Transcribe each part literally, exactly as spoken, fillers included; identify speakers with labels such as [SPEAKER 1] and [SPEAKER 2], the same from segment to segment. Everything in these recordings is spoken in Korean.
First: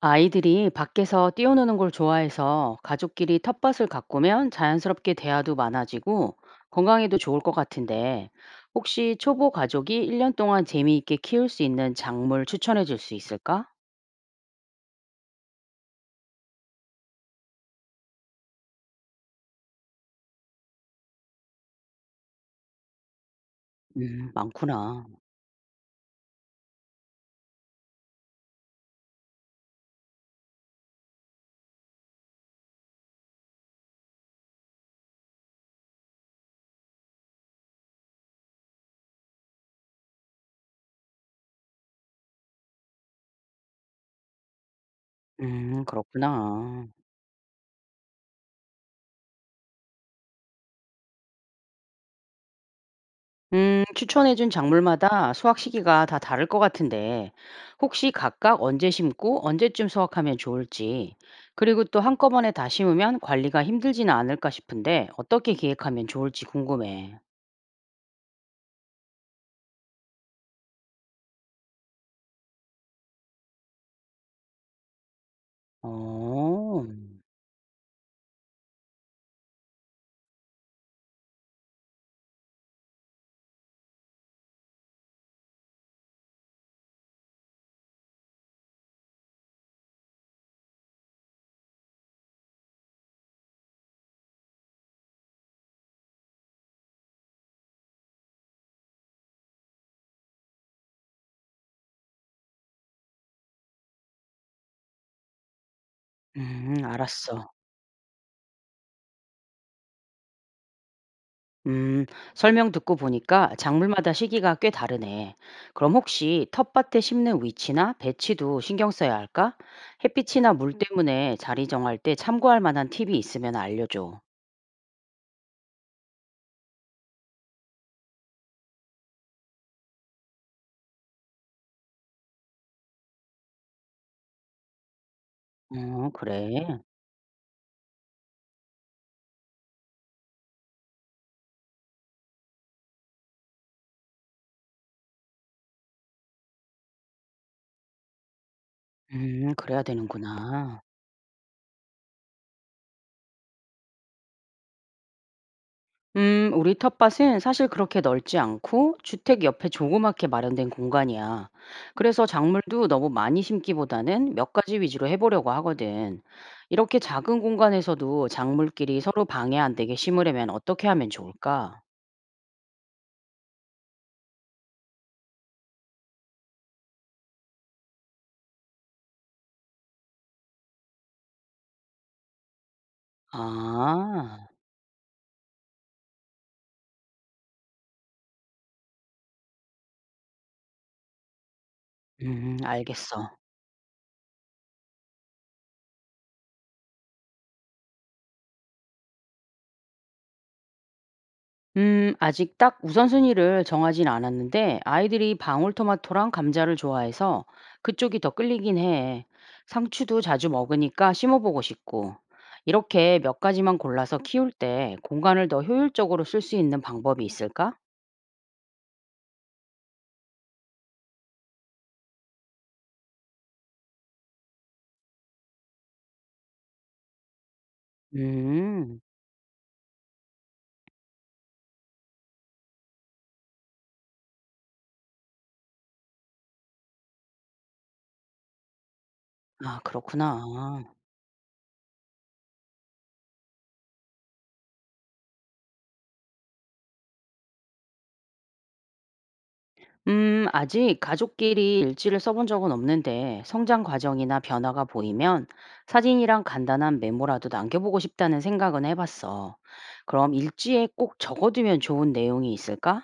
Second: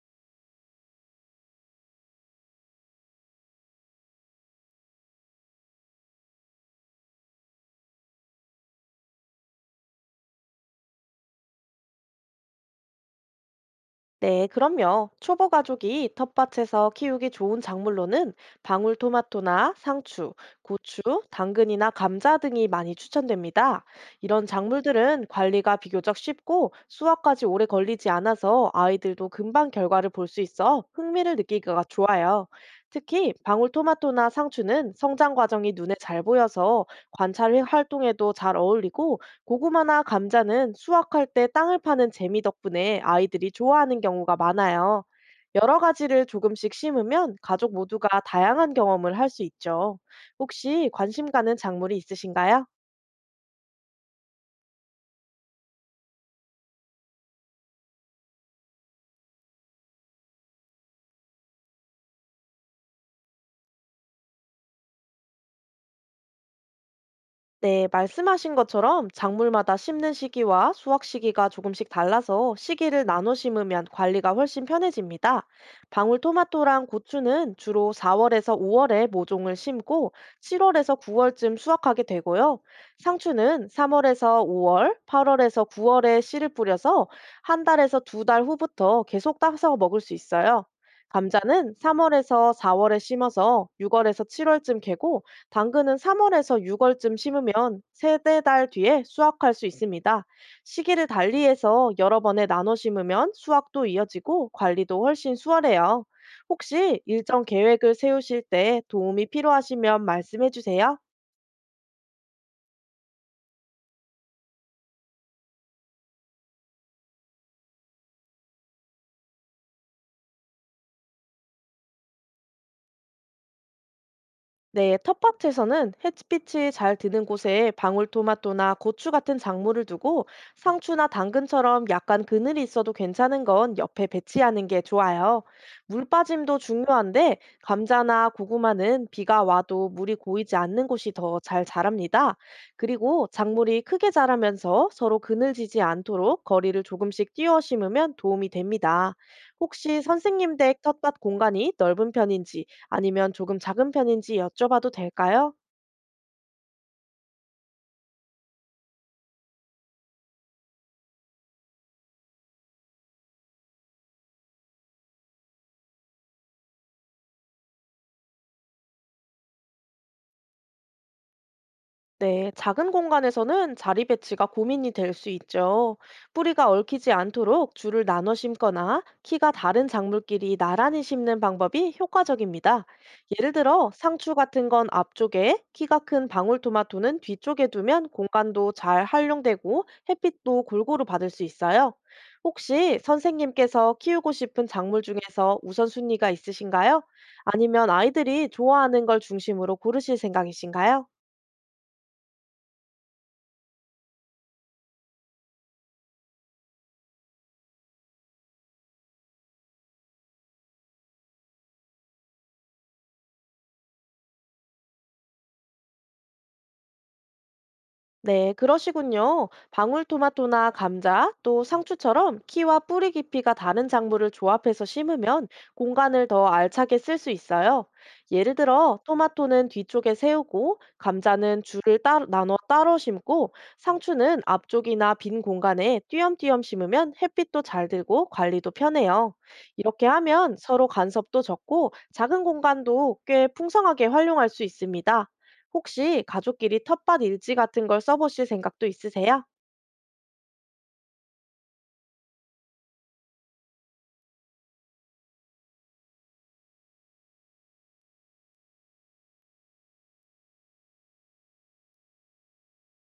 [SPEAKER 1] 아이들이 밖에서 뛰어노는 걸 좋아해서 가족끼리 텃밭을 가꾸면 자연스럽게 대화도 많아지고 건강에도 좋을 것 같은데 혹시 초보 가족이 일 년 동안 재미있게 키울 수 있는 작물 추천해 줄 수 있을까?
[SPEAKER 2] 네, 그럼요. 초보 가족이 텃밭에서 키우기 좋은 작물로는 방울토마토나 상추, 고추, 당근이나 감자 등이 많이 추천됩니다.
[SPEAKER 1] 음,
[SPEAKER 2] 이런
[SPEAKER 1] 많구나.
[SPEAKER 2] 작물들은 관리가 비교적 쉽고 수확까지 오래 걸리지 않아서 아이들도 금방 결과를 볼 수 있어 흥미를 느끼기가 좋아요. 특히 방울토마토나 상추는 성장 과정이 눈에 잘 보여서 관찰 활동에도 잘 어울리고 고구마나 감자는 수확할 때 땅을 파는 재미 덕분에 아이들이 좋아하는 경우가 많아요. 여러
[SPEAKER 1] 음,
[SPEAKER 2] 가지를 조금씩
[SPEAKER 1] 그렇구나.
[SPEAKER 2] 심으면 가족 모두가 다양한 경험을 할 수 있죠. 혹시 관심 가는 작물이 있으신가요?
[SPEAKER 1] 음, 추천해준 작물마다 수확 시기가 다 다를 것 같은데, 혹시 각각 언제 심고 언제쯤 수확하면 좋을지, 그리고 또 한꺼번에 다 심으면 관리가 힘들지는 않을까 싶은데, 어떻게 기획하면 좋을지 궁금해.
[SPEAKER 2] 네, 말씀하신 것처럼 작물마다 심는 시기와 수확 시기가 조금씩 달라서 시기를 나눠 심으면 관리가 훨씬 편해집니다.
[SPEAKER 1] 어,
[SPEAKER 2] 방울토마토랑 고추는 주로 사 월에서 오 월에 모종을 심고 칠 월에서 구 월쯤 수확하게 되고요. 상추는 삼 월에서 오 월, 팔 월에서 구 월에 씨를 뿌려서 한 달에서 두 달 후부터 계속 따서 먹을 수 있어요. 감자는 삼 월에서 사 월에 심어서 유 월에서 칠 월쯤 개고 당근은 삼 월에서 유 월쯤 심으면 세대 달 뒤에 수확할 수 있습니다. 시기를 달리해서 여러 번에 나눠 심으면 수확도 이어지고 관리도 훨씬 수월해요.
[SPEAKER 1] 음,
[SPEAKER 2] 혹시 일정
[SPEAKER 1] 알았어.
[SPEAKER 2] 계획을 세우실 때 도움이 필요하시면 말씀해 주세요.
[SPEAKER 1] 음, 설명 듣고 보니까 작물마다 시기가 꽤 다르네. 그럼 혹시 텃밭에 심는 위치나 배치도 신경 써야 할까? 햇빛이나 물 때문에 자리 정할 때 참고할 만한 팁이 있으면 알려줘.
[SPEAKER 2] 네, 텃밭에서는 햇빛이 잘 드는 곳에 방울토마토나 고추 같은 작물을 두고 상추나 당근처럼 약간 그늘이 있어도 괜찮은 건 옆에 배치하는 게 좋아요. 물
[SPEAKER 1] 어 그래.
[SPEAKER 2] 빠짐도 중요한데 감자나 고구마는 비가 와도 물이 고이지 않는 곳이 더 잘 자랍니다. 그리고 작물이 크게 자라면서 서로 그늘지지 않도록 거리를 조금씩 띄워 심으면 도움이 됩니다.
[SPEAKER 1] 음 그래야
[SPEAKER 2] 혹시 선생님
[SPEAKER 1] 되는구나.
[SPEAKER 2] 댁 텃밭 공간이 넓은 편인지 아니면 조금 작은 편인지 여쭤봐도 될까요?
[SPEAKER 1] 음 우리 텃밭은 사실 그렇게 넓지 않고 주택 옆에 조그맣게 마련된 공간이야. 그래서 작물도 너무 많이 심기보다는 몇 가지 위주로 해 보려고 하거든. 이렇게 작은 공간에서도 작물끼리 서로 방해 안 되게 심으려면 어떻게 하면 좋을까?
[SPEAKER 2] 네, 작은 공간에서는 자리 배치가 고민이 될 수 있죠. 뿌리가 얽히지 않도록 줄을 나눠 심거나 키가 다른 작물끼리 나란히 심는 방법이 효과적입니다. 예를 들어, 상추
[SPEAKER 1] 아.
[SPEAKER 2] 같은 건 앞쪽에, 키가 큰 방울토마토는 뒤쪽에 두면 공간도 잘 활용되고 햇빛도 골고루 받을 수 있어요.
[SPEAKER 1] 음
[SPEAKER 2] 혹시
[SPEAKER 1] 알겠어.
[SPEAKER 2] 선생님께서 키우고 싶은 작물 중에서 우선순위가 있으신가요? 아니면 아이들이 좋아하는 걸 중심으로 고르실 생각이신가요?
[SPEAKER 1] 음, 아직 딱 우선순위를 정하진 않았는데 아이들이 방울토마토랑 감자를 좋아해서 그쪽이 더 끌리긴 해. 상추도 자주 먹으니까 심어보고 싶고. 이렇게 몇 가지만 골라서 키울 때 공간을 더 효율적으로 쓸 수 있는 방법이 있을까?
[SPEAKER 2] 네, 그러시군요. 방울토마토나 감자, 또 상추처럼 키와 뿌리 깊이가 다른 작물을 조합해서 심으면 공간을 더 알차게 쓸 수 있어요. 예를 들어,
[SPEAKER 1] 음,
[SPEAKER 2] 토마토는 뒤쪽에 세우고, 감자는 줄을 따, 나눠 따로 심고, 상추는 앞쪽이나 빈 공간에 띄엄띄엄 심으면 햇빛도 잘 들고 관리도 편해요.
[SPEAKER 1] 아,
[SPEAKER 2] 이렇게
[SPEAKER 1] 그렇구나.
[SPEAKER 2] 하면 서로 간섭도 적고, 작은 공간도 꽤 풍성하게 활용할 수 있습니다. 혹시 가족끼리 텃밭 일지 같은 걸 써보실 생각도 있으세요?
[SPEAKER 1] 음, 아직 가족끼리 일지를 써본 적은 없는데 성장 과정이나 변화가 보이면 사진이랑 간단한 메모라도 남겨보고 싶다는 생각은 해봤어. 그럼 일지에 꼭 적어두면 좋은 내용이 있을까?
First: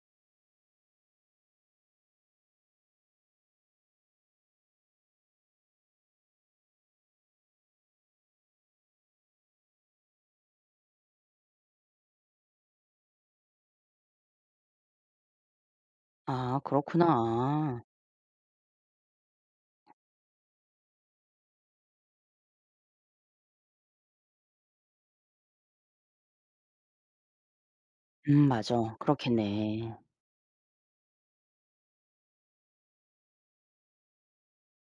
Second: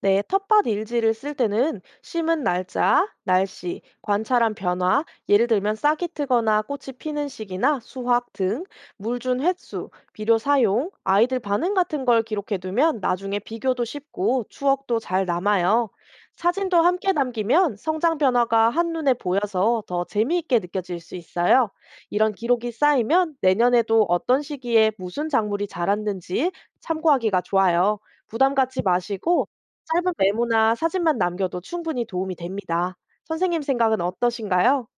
[SPEAKER 2] 네, 텃밭 일지를 쓸 때는 심은 날짜, 날씨, 관찰한 변화, 예를 들면 싹이 트거나 꽃이 피는 시기나 수확 등, 물 준 횟수, 비료 사용, 아이들 반응 같은 걸 기록해 두면 나중에 비교도 쉽고 추억도 잘 남아요.
[SPEAKER 1] 아,
[SPEAKER 2] 사진도 함께 남기면
[SPEAKER 1] 그렇구나.
[SPEAKER 2] 성장 변화가 한눈에 보여서 더 재미있게 느껴질 수 있어요. 이런 기록이 쌓이면 내년에도 어떤 시기에 무슨 작물이 자랐는지 참고하기가 좋아요.
[SPEAKER 1] 음,
[SPEAKER 2] 부담 갖지
[SPEAKER 1] 맞아.
[SPEAKER 2] 마시고
[SPEAKER 1] 그렇겠네.
[SPEAKER 2] 짧은 메모나 사진만 남겨도 충분히 도움이 됩니다. 선생님 생각은 어떠신가요?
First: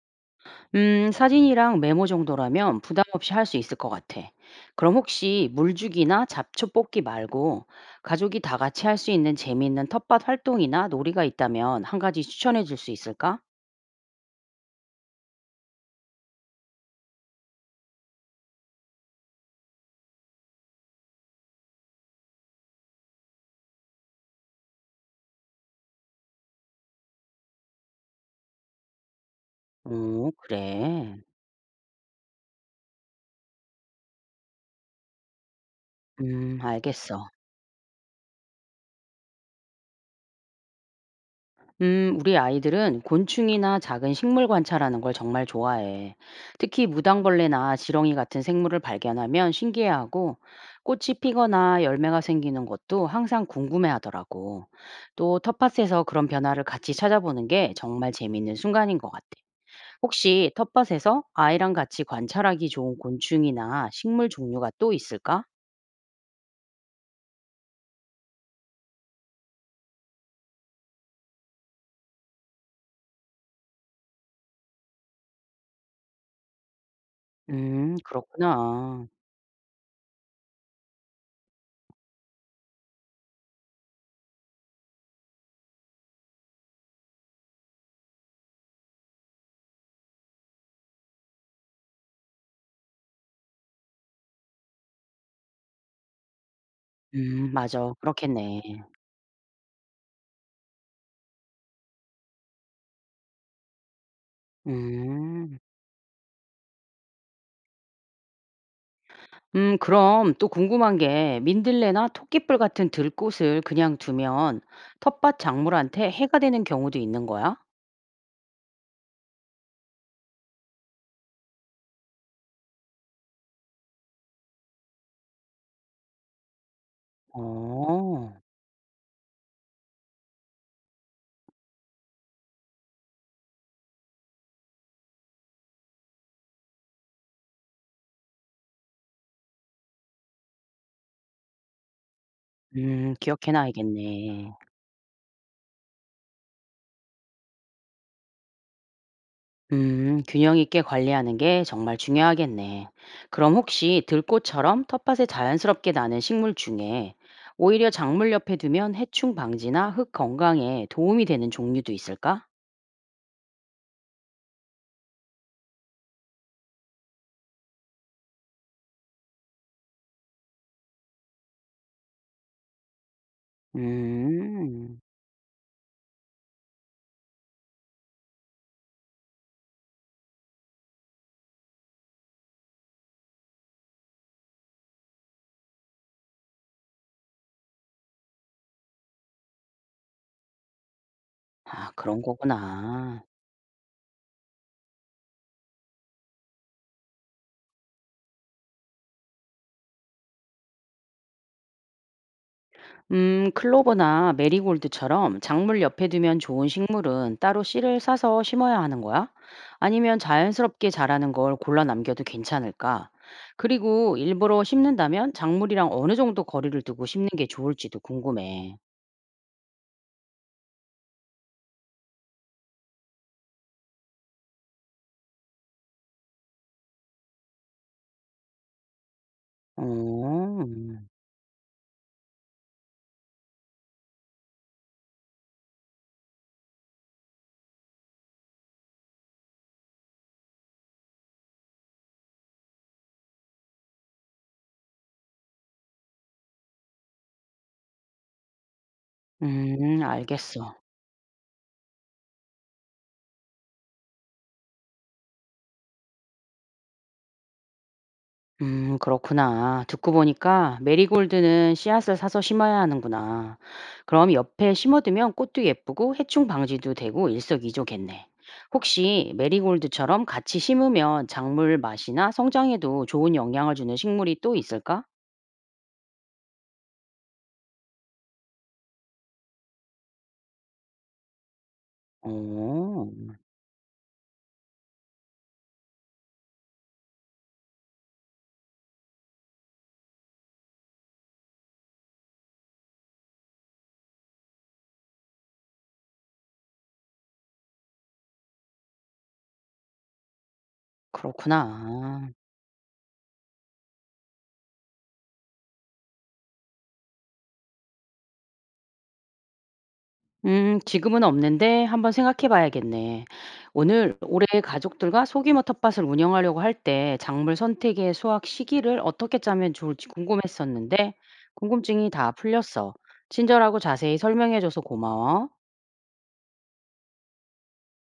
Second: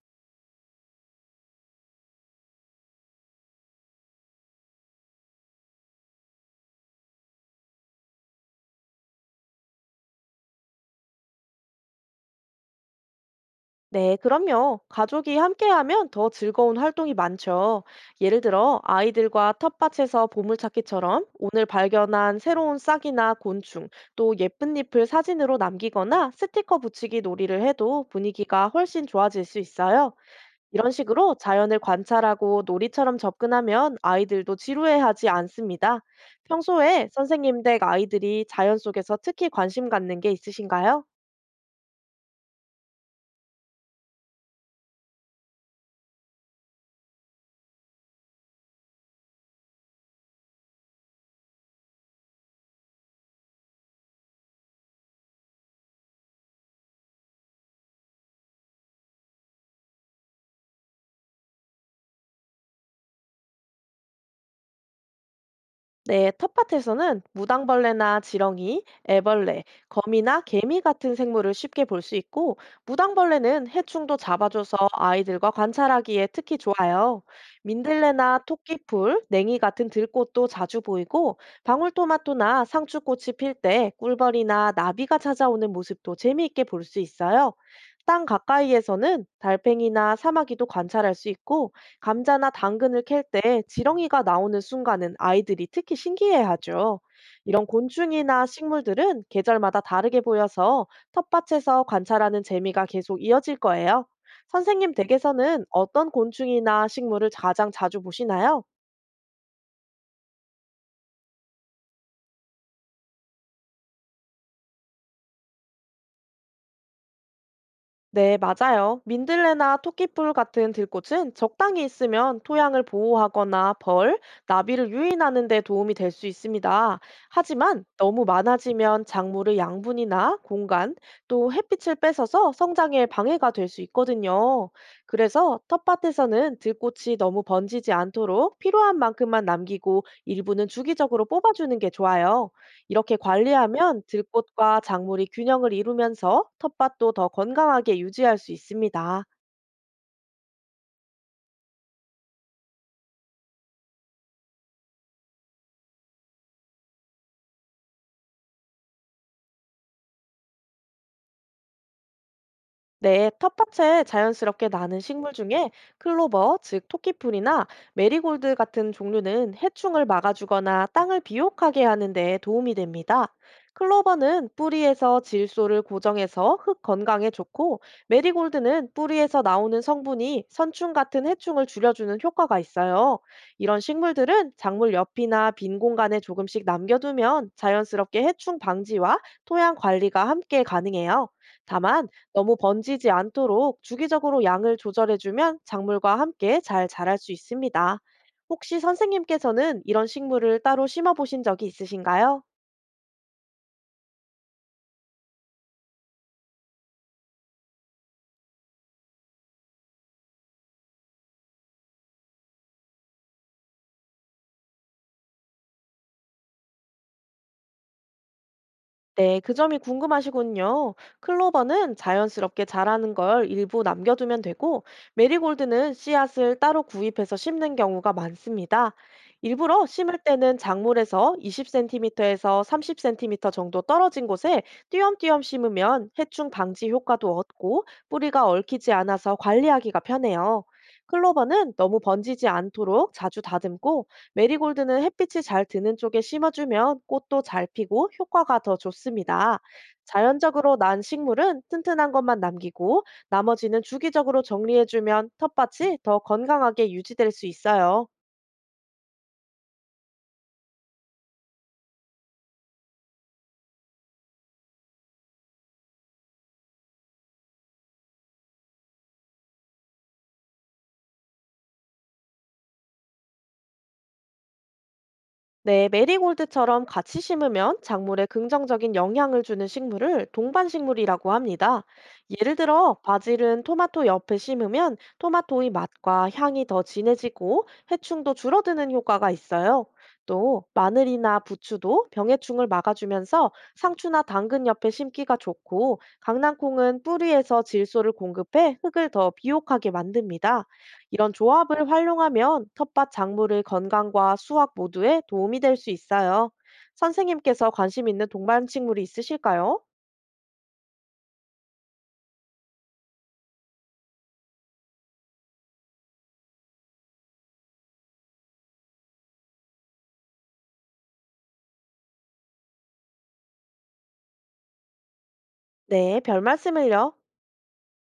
[SPEAKER 1] 음, 사진이랑 메모 정도라면 부담 없이 할 수 있을 것 같아. 그럼 혹시 물주기나 잡초 뽑기 말고 가족이 다 같이 할 수 있는 재미있는 텃밭 활동이나 놀이가 있다면 한 가지 추천해 줄 수 있을까?
[SPEAKER 2] 네, 그럼요. 가족이 함께하면 더 즐거운 활동이 많죠. 예를 들어, 아이들과 텃밭에서 보물찾기처럼 오늘 발견한 새로운 싹이나 곤충, 또 예쁜 잎을 사진으로 남기거나 스티커 붙이기 놀이를 해도 분위기가 훨씬 좋아질 수 있어요.
[SPEAKER 1] 오
[SPEAKER 2] 이런
[SPEAKER 1] 그래.
[SPEAKER 2] 식으로 자연을 관찰하고 놀이처럼 접근하면 아이들도 지루해하지 않습니다.
[SPEAKER 1] 음
[SPEAKER 2] 평소에
[SPEAKER 1] 알겠어.
[SPEAKER 2] 선생님 댁 아이들이 자연 속에서 특히 관심 갖는 게 있으신가요?
[SPEAKER 1] 음 우리 아이들은 곤충이나 작은 식물 관찰하는 걸 정말 좋아해. 특히 무당벌레나 지렁이 같은 생물을 발견하면 신기해하고 꽃이 피거나 열매가 생기는 것도 항상 궁금해하더라고. 또 텃밭에서 그런 변화를 같이 찾아보는 게 정말 재밌는 순간인 것 같아. 혹시 텃밭에서 아이랑 같이 관찰하기 좋은 곤충이나 식물 종류가 또 있을까?
[SPEAKER 2] 네, 텃밭에서는 무당벌레나 지렁이, 애벌레, 거미나 개미 같은 생물을 쉽게 볼 수 있고, 무당벌레는 해충도 잡아줘서 아이들과 관찰하기에 특히 좋아요.
[SPEAKER 1] 음
[SPEAKER 2] 민들레나
[SPEAKER 1] 그렇구나.
[SPEAKER 2] 토끼풀, 냉이 같은 들꽃도 자주 보이고, 방울토마토나 상추꽃이 필 때 꿀벌이나 나비가 찾아오는 모습도 재미있게 볼 수 있어요. 땅 가까이에서는 달팽이나 사마귀도 관찰할 수 있고, 감자나 당근을 캘 때 지렁이가 나오는 순간은 아이들이 특히 신기해하죠.
[SPEAKER 1] 음
[SPEAKER 2] 이런
[SPEAKER 1] 맞아.
[SPEAKER 2] 곤충이나
[SPEAKER 1] 그렇겠네.
[SPEAKER 2] 식물들은 계절마다 다르게 보여서 텃밭에서 관찰하는 재미가 계속 이어질 거예요. 선생님
[SPEAKER 1] 음.
[SPEAKER 2] 댁에서는 어떤 곤충이나 식물을 가장 자주 보시나요?
[SPEAKER 1] 음 그럼 또 궁금한 게 민들레나 토끼뿔 같은 들꽃을 그냥 두면 텃밭 작물한테 해가 되는 경우도 있는 거야?
[SPEAKER 2] 네, 맞아요. 민들레나 토끼풀 같은 들꽃은 적당히 있으면 토양을 보호하거나 벌, 나비를 유인하는 데 도움이 될 수 있습니다. 하지만 너무
[SPEAKER 1] 어.
[SPEAKER 2] 많아지면 작물의 양분이나 공간, 또 햇빛을 뺏어서 성장에 방해가 될 수 있거든요. 그래서 텃밭에서는 들꽃이 너무 번지지 않도록 필요한 만큼만 남기고 일부는 주기적으로 뽑아주는 게 좋아요.
[SPEAKER 1] 음
[SPEAKER 2] 이렇게
[SPEAKER 1] 기억해
[SPEAKER 2] 관리하면
[SPEAKER 1] 놔야겠네.
[SPEAKER 2] 들꽃과 작물이 균형을 이루면서 텃밭도 더 건강하게 유지할 수 있습니다.
[SPEAKER 1] 음 균형 있게 관리하는 게 정말 중요하겠네. 그럼 혹시 들꽃처럼 텃밭에 자연스럽게 나는 식물 중에 오히려 작물 옆에 두면 해충 방지나 흙 건강에 도움이 되는 종류도 있을까?
[SPEAKER 2] 네, 텃밭에 자연스럽게 나는 식물 중에 클로버, 즉 토끼풀이나 메리골드 같은 종류는 해충을 막아주거나 땅을 비옥하게 하는 데 도움이 됩니다. 클로버는
[SPEAKER 1] 음.
[SPEAKER 2] 뿌리에서 질소를 고정해서 흙 건강에 좋고, 메리골드는 뿌리에서 나오는 성분이 선충 같은 해충을 줄여주는 효과가 있어요. 이런 식물들은 작물 옆이나 빈 공간에 조금씩 남겨두면 자연스럽게 해충 방지와 토양 관리가 함께 가능해요.
[SPEAKER 1] 아
[SPEAKER 2] 다만,
[SPEAKER 1] 그런
[SPEAKER 2] 너무 번지지
[SPEAKER 1] 거구나.
[SPEAKER 2] 않도록 주기적으로 양을 조절해주면 작물과 함께 잘 자랄 수 있습니다. 혹시 선생님께서는 이런 식물을 따로 심어 보신 적이 있으신가요?
[SPEAKER 1] 음 클로버나 메리골드처럼 작물 옆에 두면 좋은 식물은 따로 씨를 싸서 심어야 하는 거야? 아니면 자연스럽게 자라는 걸 골라 남겨도 괜찮을까? 그리고 일부러 심는다면 작물이랑 어느 정도 거리를 두고 심는 게 좋을지도 궁금해.
[SPEAKER 2] 네, 그 점이 궁금하시군요. 클로버는 자연스럽게 자라는 걸 일부 남겨두면 되고, 메리골드는 씨앗을 따로 구입해서 심는 경우가 많습니다.
[SPEAKER 1] 어.
[SPEAKER 2] 일부러 심을 때는
[SPEAKER 1] 음
[SPEAKER 2] 작물에서 이십 센티미터에서 삼십 센티미터 정도 떨어진 곳에 띄엄띄엄 심으면 해충 방지 효과도 얻고, 뿌리가 얽히지 않아서 관리하기가 편해요. 클로버는 너무 번지지 않도록 자주 다듬고, 메리골드는 햇빛이 잘 드는 쪽에 심어주면 꽃도 잘 피고 효과가 더 좋습니다.
[SPEAKER 1] 음,
[SPEAKER 2] 자연적으로
[SPEAKER 1] 알겠어.
[SPEAKER 2] 난 식물은 튼튼한 것만 남기고 나머지는 주기적으로 정리해주면 텃밭이 더 건강하게 유지될 수 있어요.
[SPEAKER 1] 음, 그렇구나. 듣고 보니까 메리골드는 씨앗을 사서 심어야 하는구나. 그럼 옆에 심어두면 꽃도 예쁘고 해충 방지도 되고 일석이조겠네. 혹시 메리골드처럼 같이 심으면 작물 맛이나 성장에도 좋은 영향을 주는 식물이 또 있을까?
[SPEAKER 2] 네, 메리골드처럼 같이 심으면 작물에 긍정적인 영향을 주는 식물을 동반식물이라고 합니다. 예를 들어,
[SPEAKER 1] 오,
[SPEAKER 2] 바질은 토마토 옆에 심으면 토마토의 맛과 향이 더 진해지고 해충도 줄어드는 효과가 있어요. 또, 마늘이나 부추도 병해충을 막아주면서 상추나 당근 옆에 심기가 좋고, 강낭콩은 뿌리에서 질소를 공급해 흙을 더 비옥하게 만듭니다. 이런 조합을
[SPEAKER 1] 그렇구나.
[SPEAKER 2] 활용하면 텃밭 작물의 건강과 수확 모두에 도움이 될 수 있어요. 선생님께서 관심 있는 동반 식물이 있으실까요?
[SPEAKER 1] 음, 지금은 없는데 한번 생각해 봐야겠네. 오늘 올해 가족들과 소규모 텃밭을 운영하려고 할 때 작물 선택의 수확 시기를 어떻게 짜면 좋을지 궁금했었는데 궁금증이 다 풀렸어. 친절하고 자세히 설명해줘서 고마워.
[SPEAKER 2] 네, 별 말씀을요.